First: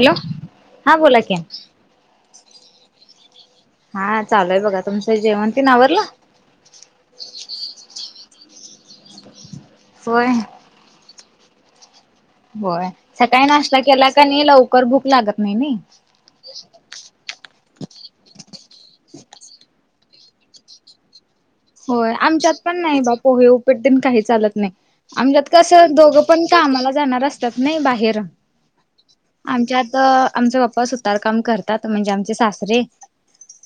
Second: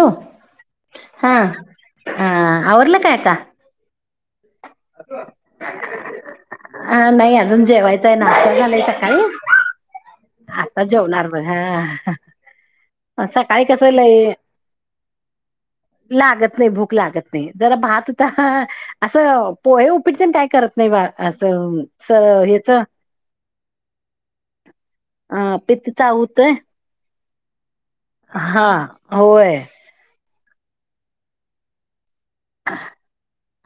हो बोला की हा ह आवरला काय आक्का? हा चालूय बघा तुमचं जेवण तेन आवरलं? हा नाही अजून जेवाय चय नाश्टा झालंय सकाळी होय आता जेवणार बघ ह होय, सकाळी नाश्ता केला का नाही लवकर भूक लागत नाही नई. लागत नाही भूक लागत नाही जरा भात होता असं पोहे उपीटतेन काय करत नाही बाळ. असं स होय आमच्यात ह्याच पण नाही बा पोहे उपीट तेन काही चालत नाही आमच्यात पित्त कसं दोघं पण चावतंय का माला जाणार असतात नाही बाहेर हा होय आमच्यात आमचे पप्पा सुतारकाम करतात म्हणजे आमचे सासरे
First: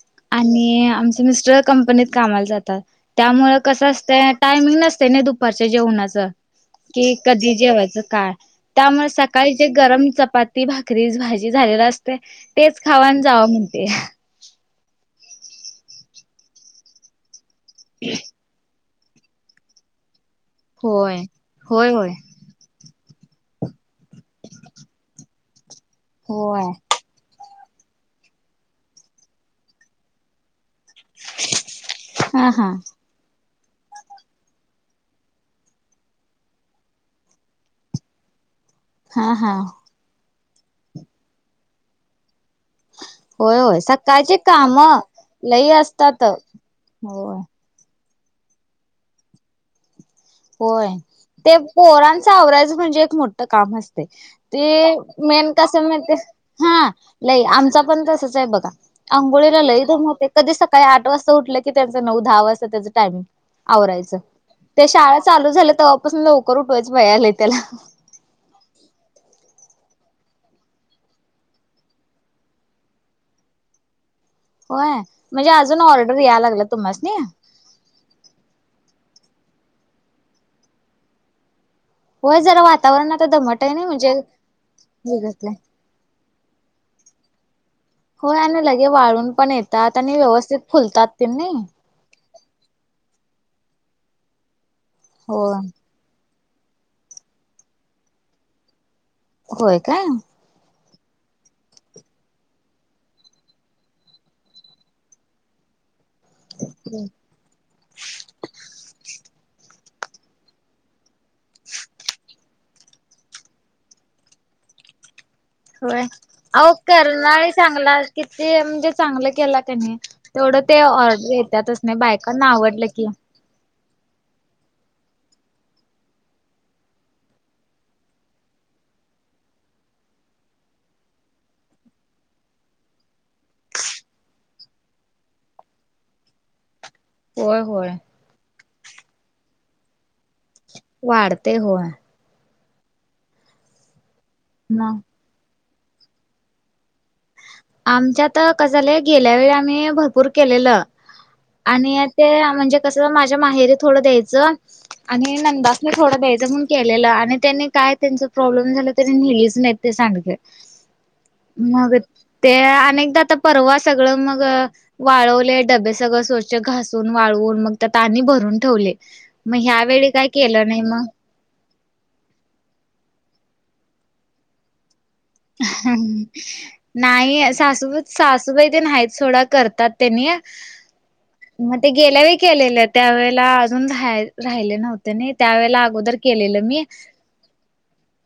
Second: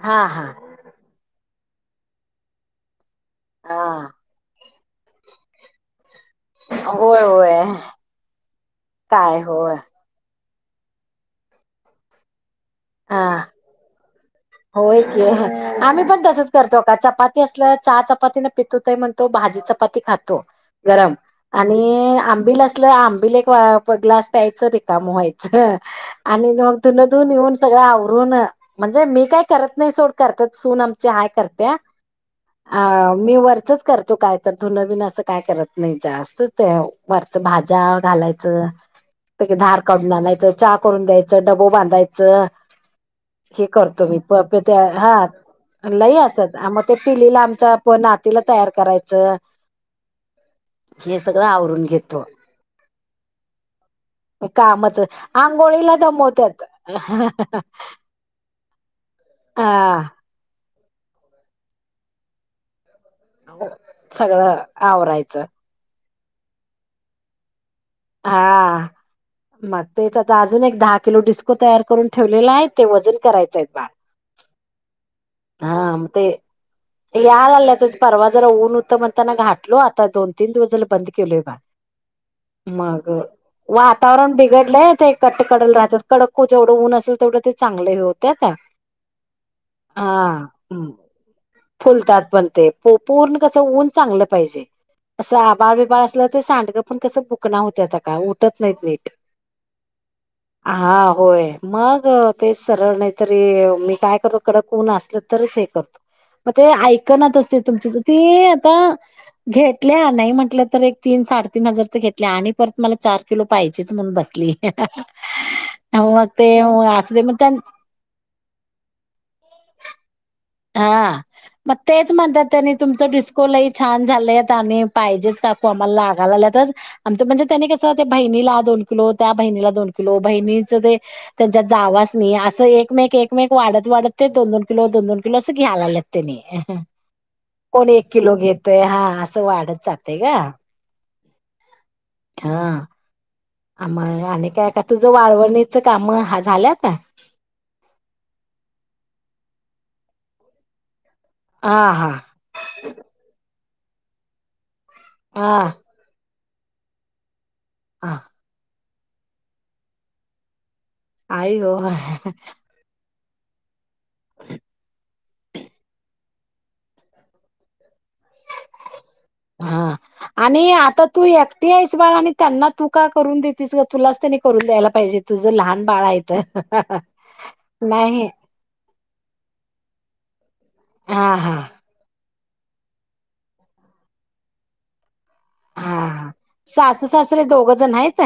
हा हा आणि आमचे मिस्टर कंपनीत कामाला जातात त्यामुळे हा कसं असतं टायमिंग नसते नाही दुपारच्या जेवणाच कि होय कधी होय जेवायच काय त्यामुळे काय सकाळी जे होय गरम चपाती ती भाकरी, भाजी झालेला असते तेच खावा अन् हा जावा म्हणते. होय की आम्ही पण तसंच करतो का चपाती असलं चहा चपातीने पित्त होतंय म्हणतो भाजी चपाती खातो गरम होय होय होय आणि आंबिल असलं आं बिल एक ग्लास प्यायच रिकामं व्हायच आणि होय म धुंनं धुन येऊन सगळ आवरून म्हणजे मी काही करत नाही सोड करत्यात सुन आमची हाय करत्या, हा हा अ मी वरचच करतो काय तर धुनं असं काय करत नाही जास्त ते वरच भाज्या घालायचं हा हा धार काढून आणायचं, चा करून द्यायचं, डबं बांधायचं. होय हे होय करतो मी सकाळची प काम हा लई असत्यात मग ते होय पिलीला आमचा पण ना तीला तयार करायचं. होय हे सगळं ते आवरून घेतो पोरांच आवरायचं म्हणजे एक मोठं काम असतंय ते कामच मेन कशाला आंघोळीला म्हणतेस दमवत्यात हा लय हा आमचा पण तसच आहे बघा अंघोळीला लई हा दमवतोय, कधी स काळी आठ वाजता उठलं की त्यांच नऊ- दहा वाजत्यात त्याच टायमिंग आवरायच, सगळं ते शाळा आवरायचं चालू झालं तेव्हापासून लवकर उठवायचं पाया आलंय त्याला हा. मग तेच आता अजून एक दहा किलो डिस्को तयार करून ठेवलेला आहे ते वजन करायच आहेत बार होय. म्हणजे अजून हा मग ऑर्डर ते याय लागला तुम्हासनी यालाल्या त्या परवा जरा होऊन होत मग ना घटलो आता दोन तीन दिवस बंद केलोय बा होय जरा मग वातावरण आता दमट आहे ना म्हणजे वातावरण बिघडलंय ते कट्ट बिघडलंय कडल राहतात कडक को जवढं ऊन असल तेवढंच हो आणि लगे वाळून पण येतात आणि हा व्यवस्थित फुलतात त्यांनी फुलतात पण ते पूर्ण कस ऊन चांगलं पाहिजे असं हो आबाळ बिबाळ असलं ते सांडगं पण कसं बुकणा होत्या आता का उठत नाहीत नीट होय का हा होय मग तेच सरळ नाहीतरी मी काय करतो कड कोण असल तरच मग ते ऐक असते तुम ते आ घेतल्या नाही म्हटलं तर एक तीन साडेतीीन हजारच घेतल्या आणि परत मला चार किलो पाहिजेच म्हणून बसले [inaudible] होय आओ दे मग त्यां कर्नाळी चांगला किती म्हणजे चांगलं केला त्यांनी हा मग तेच म्हणतात बायकांना त्यांनी आवडलं तुमच की डिस्को लई छान झालेत आणि पाहिजेच काकू आम्हाला लागाला लातच आमचं म्हणजे त्याने कस बहिणीला ोन किलो त्या बहिणीला दोन किलो बहिणीच ते त्यांच्यात जावच नाही अस एकमेक एकमेक वा वाढत वाढत ते दोन दोन कीलोना अस घ्यालालंत त्यानी होय कोण होय एक किलो घेतय हा असं वाढत जात वाढते हो आहे हा आम आणि काय का मग तुझं वाळवणीच काम हा झाल्यात आमच्यात कस झालंय गेल्या वेळी आम्ही भरपूर केलेलं हा आणि हा ते म्हणजे कस माझ्या माहेरी थोडं द्यायचं आणि हा नंदासने थोडं द्यायचं म्हणून केलेलं आणि त्यांनी काय हा त्यांच प्रॉब्लेम झा इ हिल्स एेत सडक [inaudible] आयो ते अनेकदा आता परवा सगळं मग वाळवले डबे सगळं सो घासून वाळवून मग तर तनी भरून ठेवले मग ह्या वेळी काय केलं नाही मग स बा आणि त्यांना तू का करून देेतस का तुलाच त्यांनी करून द्यायला पाहिजे तुझ लहान बाळ आहे तर नाही सासूबाई नाही सासूबाई ते नाहीत थोडा करतात त्यांनी हा हा मग ते गेल्या व केलेलं त्यावेेळेला अजून रा राहिले नव्हते त्यांनी त्यावेेळेला हा अगोदर हा केलेलं मी सासू सासरे दोघ जण आहेत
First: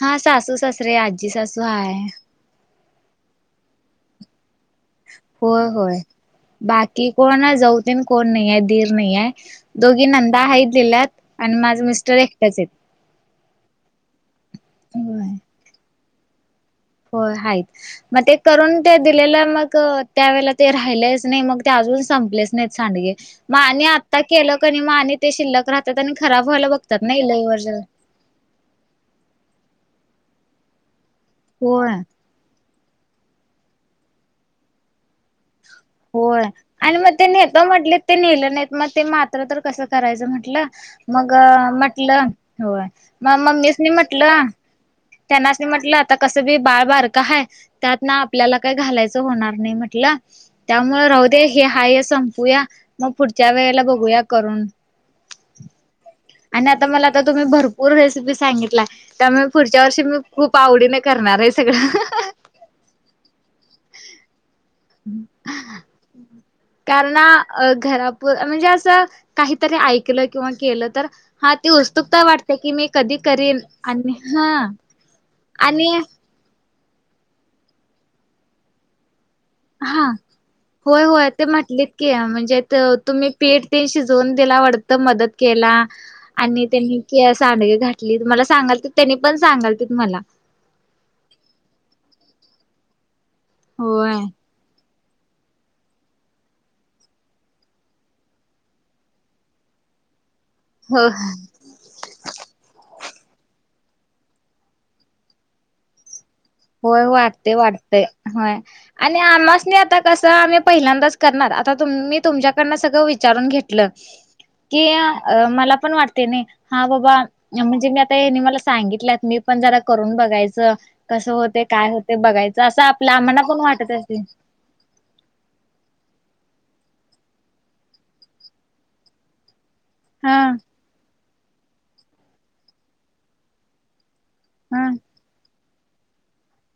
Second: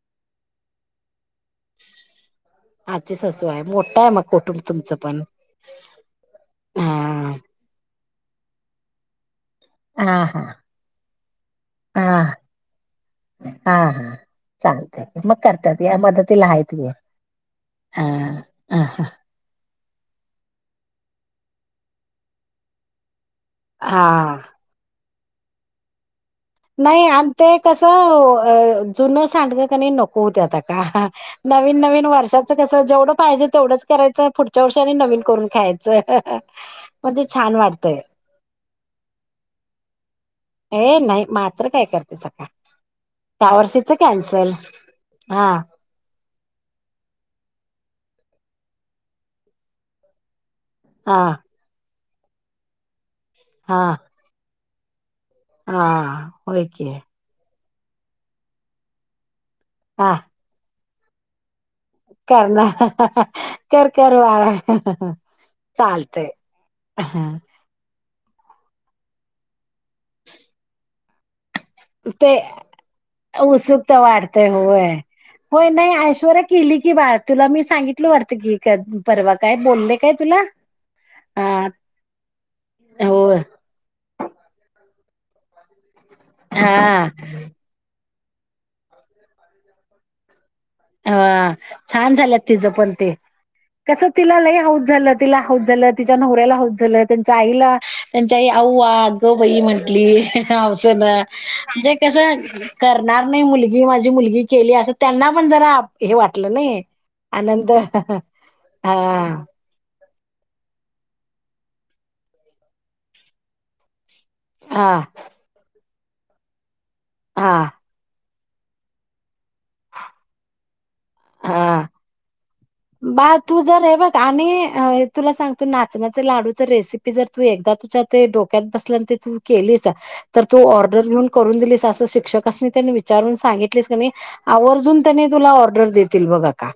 हा सासू सासरे अज आजी सासू आहे मोठा आहे मग कुटुंब तुमचं पण होय होय बाकी हा कोण जाऊते कोण नाही आहे धीर नाही आहे दोघी हा नंदा हा आहेत लिहिल्यात आणि माझ मिस्टर हा एकट्याच आहेत चालते मग करतात या मदतीला आहे हो हा मग ते करून हा ते दिलेलं मग त्यावेेळेला ते राहिलेच नाही मग ते अजून संपलेच नाहीत सांडगे माने आत्ता हा. केलं क नाही आणि माने ते शिल्लक राहतात आणि खराब व्हायला बघतात नाही आणि लई ते वर्ष कसं जुनं सांडगं कणी नकोत आता का नवीन होय नवीन वर्षाचं कसं जेवढं पाहिजे तेवढंच करायचं पुढच्या वर्षानी नवीन करून खायचं होय आणि मग म्हणजे ते छान नेता म्हटले वाटतय ते नेलं नाहीत मग ते मात्र तर कसं करायचं म्हट हे म्हटलं नाही मग मात्र काय करते म्हटलं सका होय मग त्या मम्मीचनी वर्षीच म्हटलं कॅन्सल हा त्यांनाच मी म्हटलं आता कसं बी बाळबार का हय त्यात ना आपल्याला काही घालायचं होणार नाही म्हटलं त्यामुळे हा राहु दे हे हायस् संपूया मग पुढच्या हा वेळेला बघूया करून हा होय आणि आता की मला आता तुम्ही भरू पूर्ण रेसिपी सांगितला त्यामुळे पुढच्या वर्षी मी खूप आवडीने करणार आहे सगळं करला कर करवाा कारणा घरा म्हणजे असं काहीतरी ऐकलं किंवा केलं तर हा ती उत्सुकता ते वाटते की मी कधी करीन उत्सुकता आणि वाढते हा होय. होय आणि नाही ऐश्वर केली की बा तुला मी सांगितल वारत की परवा का बोलले हा काय तुला होय होय ते हा म्हटलेत की म्हणजे हो तुम्ही पेठ ते शिजवून दिला आ मदत केला आणि हा त्यांनी क सड घ मला सांगाल त्यानी पण सांगाल मला अ छान झाल्यात तिचं पण ते कस होय तिला लई हऊस झालं तिला होत झालं तिच्या नवऱ्याला होत झालं त्यांच्या आईला त्यांच्याई आऊग बाई म्हंटली हवं ना हो म्हणजे कस करणार नाही मुलगी माझी मुलगी केली असं त्यांना ण ज वाट होय वाटते वाटतेय होय हा आणि आमास नाही आता कसं आम्ही पहिल्यांदाच करणार आता तुम्ी तुमच्याकडन सगळं विचारून घेतलं कि हा मला पण वाटते नाही हा बाबा हा म्हणजे मी आता हे नि सांगित मी पण जरा करून बघायच कस होते हा काय होते बघाय बा तू जर आहे बघ आणि तुला सांगतो नाचण्याचे लाडू त त बर् श विचून हा सित हा आवर्ून त्यांनी तु ऑर्डर देतील बघा का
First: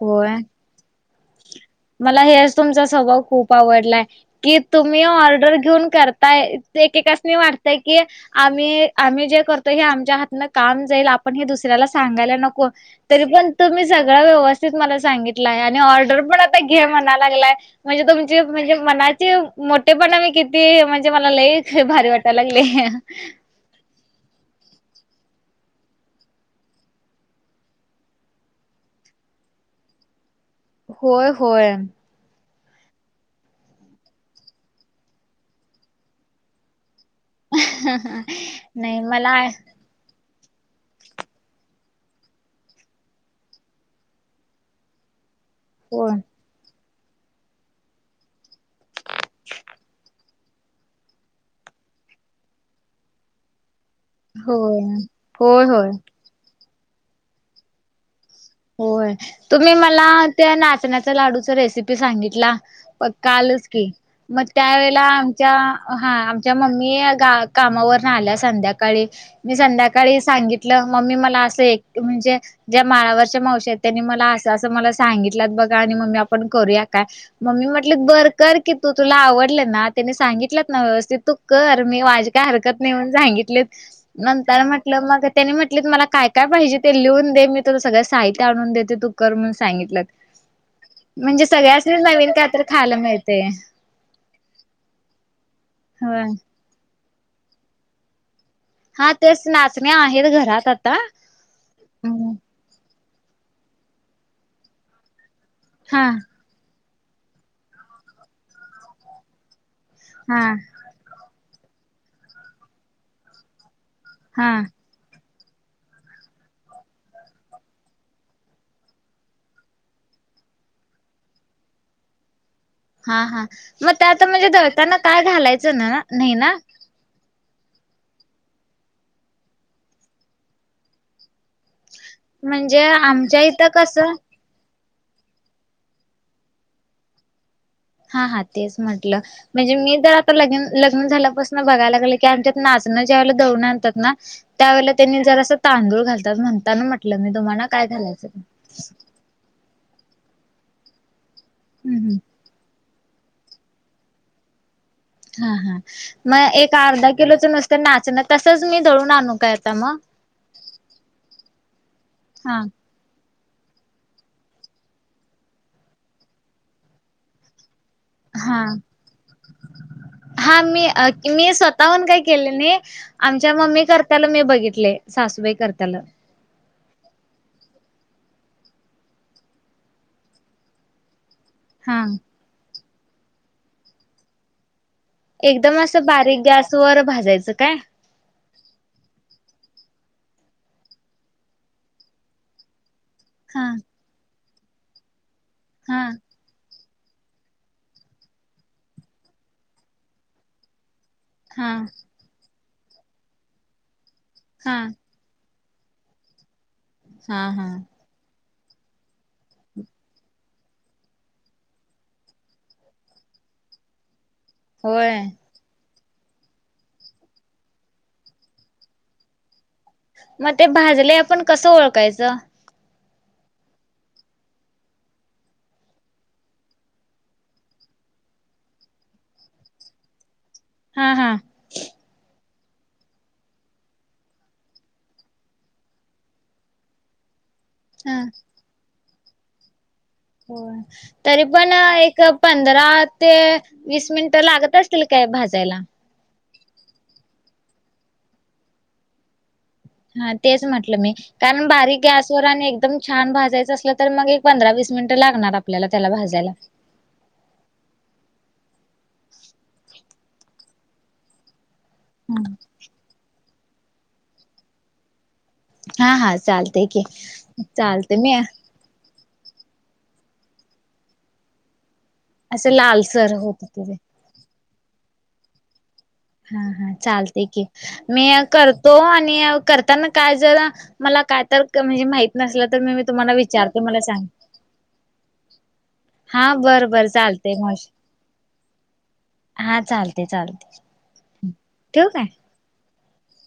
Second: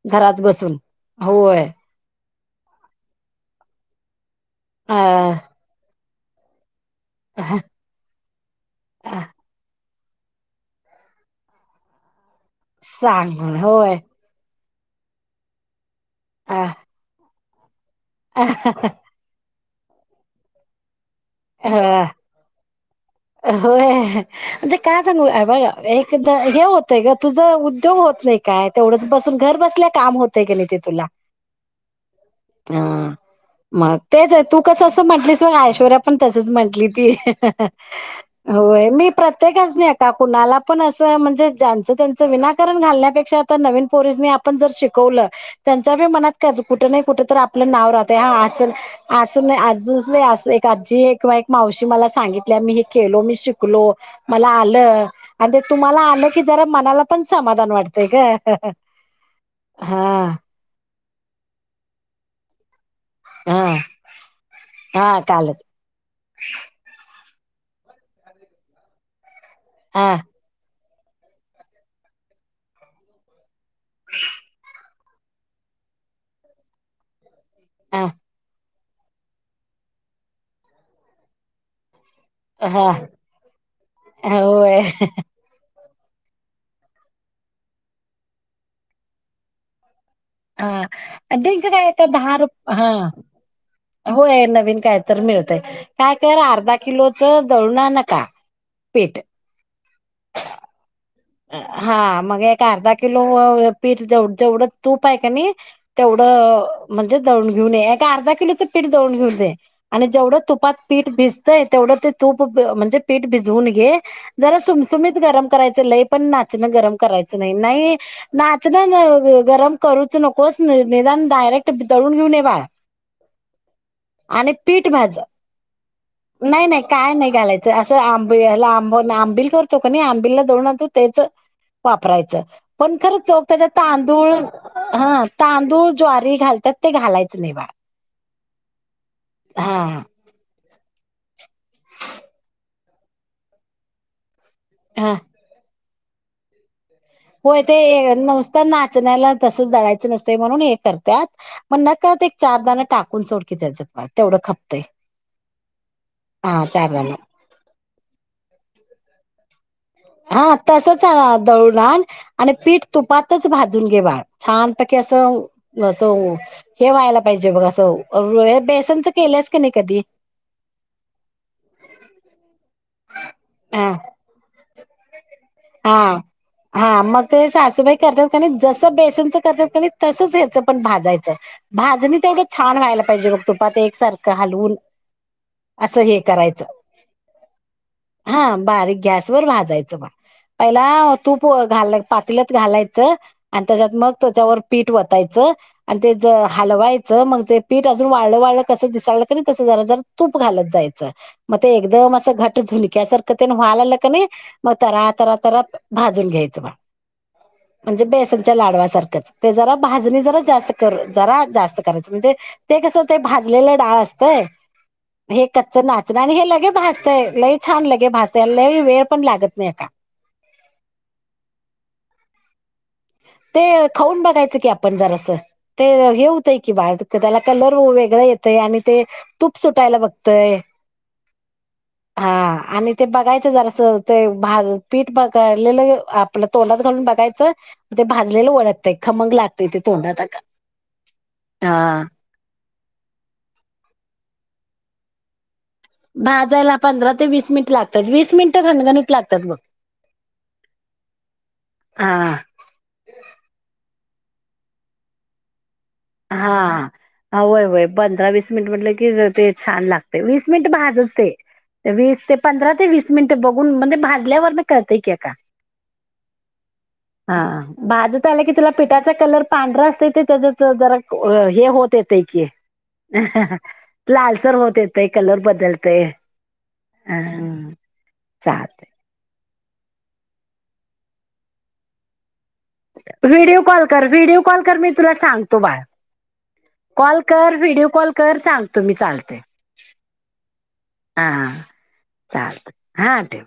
होय. घरात बसून होय मला हे तुमचा स्वभाव खूप आवडलाय की तुम्ही अ ऑर्डर घेऊन करताय ते एकेकासनी वाटतय की आम्ही आम्ही जे करतो हे आ दा नकण त स सांग म्हण होय व मला सांगितलं आहे आणि ऑर्डर पण आता अ घे म्हणा लागलाय. म्हणजे तुमचे अ म्हणजे मनाचे मोठेपणा मी किती म्हज म्हे मला लई भारी वाटायला लागले होय म्हणजे काय सांगू एकदा हे होतय का तुझ उद्योग होत नाही काय तेवढंच बस घर बसल्या काम हो होय होय हा मग तेच आहे तू कसं असं म्हंटलीस मग ऐश्वर्या पण तसच म्हंटली ती होय नाही मी मला प्रत्येकाच न का कुणाला पण असं म्हणजे ज्यांचं त्यांच विनाकारण घालण्यापेक्षा आ नवीन पोरजनी आपण जर शिकवलं त्यांच्या बी होय मनात कर कुठं नाही कुठं तर आपलं नाव राहतय हा असल असं नाही आज नाही अस आजी आहे किंवा एक माव म सांगित मी खलो मी शिकलो म होय आ होय होय. तुम्हाला आ क ज मनाला पण समाधान वाटतय का होय तुम्ही मला त्या नाचण्याचा लाडूचा रेसिपी सांगितला प का हा आलच की मग त्या वेळेला हा आमच्या कालच हा आमच्या मम्मी गा कामावर आल्या संध्याकाळी मी हा संध्याकाळी सांगितलं मम्मी मला अस एक म्हणजे ज्या माळावरच्या मावश आहेत त्यांनी मला असं अस मला सांगितलात बघा आणि मम्मी आपण करूया काय मम्मी म्हटलं हा बर तू तुला आव ना सांगितलं ना व्यवस्ित तू कर का हरकत हा नाहीण सांगितले नंतर होय म्हटलं मग त्यानी म्ह मला काय काय पाहिजे ते लिहून दे मी तु सगळं साहित्य आणून देते तू कर म्हणून सांगितलं हा क म्हणजे काय येत सगळ्यासनीच नवीन दहा काय तर रुप हा खायला मिळते होय नवीन काय तर मिळतय काय होय कर अर्धा किलोच दळणार नका हा पीठ तेच नाचण्या आहेत घरात आ हा मग एक अर्धा किलो पीठ जेवढं तूप आहे का नाही हा तेवढं म्हणजे दळून घेऊन ये ए अर्धा किलोचं पीठ दवून घेऊन दे आणि जेवढं हा तुपात पीठ भिजतंय तेवढं ते तूप म्हणजे पीठ भिजवून घे हा जरा सुमसुमीत गरम करायच लय पण नाचण गरम करायचं नाही नाही नाचण गरम करूच नकोस पण डायरेट दळून घेऊन ये बाळ हा हा मग त्यात म्हणजे आणि पीठ दळताना भाज काय घालायचं ना नाही ना नाही काय नाही घालायचं असं आंबला आंब आंबिल करतो का नाही आंबिला दळून आणतो ना तेच वापरायचं म्हणजे पण खर आमच्या चौक इथं त्याच्यात कसं तांदूळ हा तांदूळ ज्वारी घालतात ते घालायच नाही बाळ हा हा तेच म्हटलं म्हणजे मी जर आता लगीन लग्न झाल्यापासून बघायला लागलं की आमच्यात नाचणं जेवला दळून आणतात ना त्यावेळेला हा तेनी जरासं तांदूळ घालतात म्हणताना म्ह हो ते नुसत नाचण्याला तसच दळायचं नसते म्हणून हे करत मग हम्म हम्म नकळत एक चारदाण टाकून सोडकी त्याच्यात बाळ तेवढं खपतंय हा हा मग हा एक चार दाणं अर्धा किलोचं नुसत नाचणं तसच मी दळून आणू काय आता मग हा तसच आ दळून आण आणि हा पीठ तुपात च भाजून घे बाळ छानपैकी असं असं हे व्हायला पाहिजे बघ असं र हा बेसनचं केलंस की नाही कधी हा मी मी स्वतःहून काय केले नाही आमच्या मम्मी हा करत्याला मी बघितले सासूबाई करताला हा हा मग ते सासूबाई करतात जस बेसनच करतात तसच ह्याच पण भाजायचं हा भाजणी तेवढं छान व्हायला पाहिजे बघ तुपात एकसारखं हलवून एकदम असं हे बारीक करायचं गॅसवर भाजायचं काय हा बारीक गॅसवर भाजायचं बा पहिला तूप घाल पातील्यात घालायचं आणि हा त्याच्यात मग त्याच्यावर पीठ वतायचं आणि हा ते ज हलवाय मग ते पीठ अजून वाळलं वाळलं कसं दिसालं करी तसं जरा जरा तूप घालत जायं मग हा ते एकदम अस घट झुणक्या सारखं व्हालालं का कणी मग हा तरातरा तर भाजून घ्यायचं बाळ हा हा लाडवा सारखंच जरा भाजणी जरा जास्त जरा जास्त करायच म्हणजे ते कसं भाज भिजलेलं डाळ असत होय हे कच्च आणि हे लगे भासतय लई छान लगे भासतय लई वेळ पण लागत नाही का मग ते भाजले आपण कसं ओळखायचं ह ते खाऊन बघायचं की आपण जरासं ते हे होते की बाल त्याला कलर वेगळं येत हे आणि ते तूप सुटायला बघतय हा हा. हा आणि ते बघायचं जरास ते भा पीठ बघालेलं आपलं तोंडात घालून बघायचं ते हा भाजलेले ओळखते खमक लागतेय ते तोंडात हो तरी पण हा एक प पंधरा ते वीस मिनिट लागत असतील काय भाजायला भाजायला पंधरा ते वीस मिनिट लागतात वीस मिनिटं घनगणित लागतात ब हा तेच म्हटलं मी कारण बारीक हा गॅसवर आणि एकदम छान भाजायचं असलं तर मग एक पंधरा वीस मिनिट लागणार आप हा वय वय पंधरा वीस मिनिट म्हटलं की ते छान लागत वीस मिनिट भाजच ते वीस ते पंधरा ते वीस मिनिट ते बघून म्हणजे भाजल्यावरन कळतय की आत्ता हा हा चालतय की. हा चालते भाजत मी आलं की तुला पिठाचा कलर पांढरा असत ते त्यातच जरा हे होत ते की असं लालसर होत ते लालसर होत येतय कलर बदलतय हा हा अ चालते की मी चालतय. करतो आणि करताना काय जरा मला काय तर कमी माही व्हिडिओ कॉल कर व्हिडिओ कॉल कर मी तुला सांगतो बाळ हा बरं बरं कॉल चालते कर मग व्हिडिओ कॉल कर सांग तो मी चालतय हा चालतेय चालते. हा ठेवू काय? चालत हा ठेव.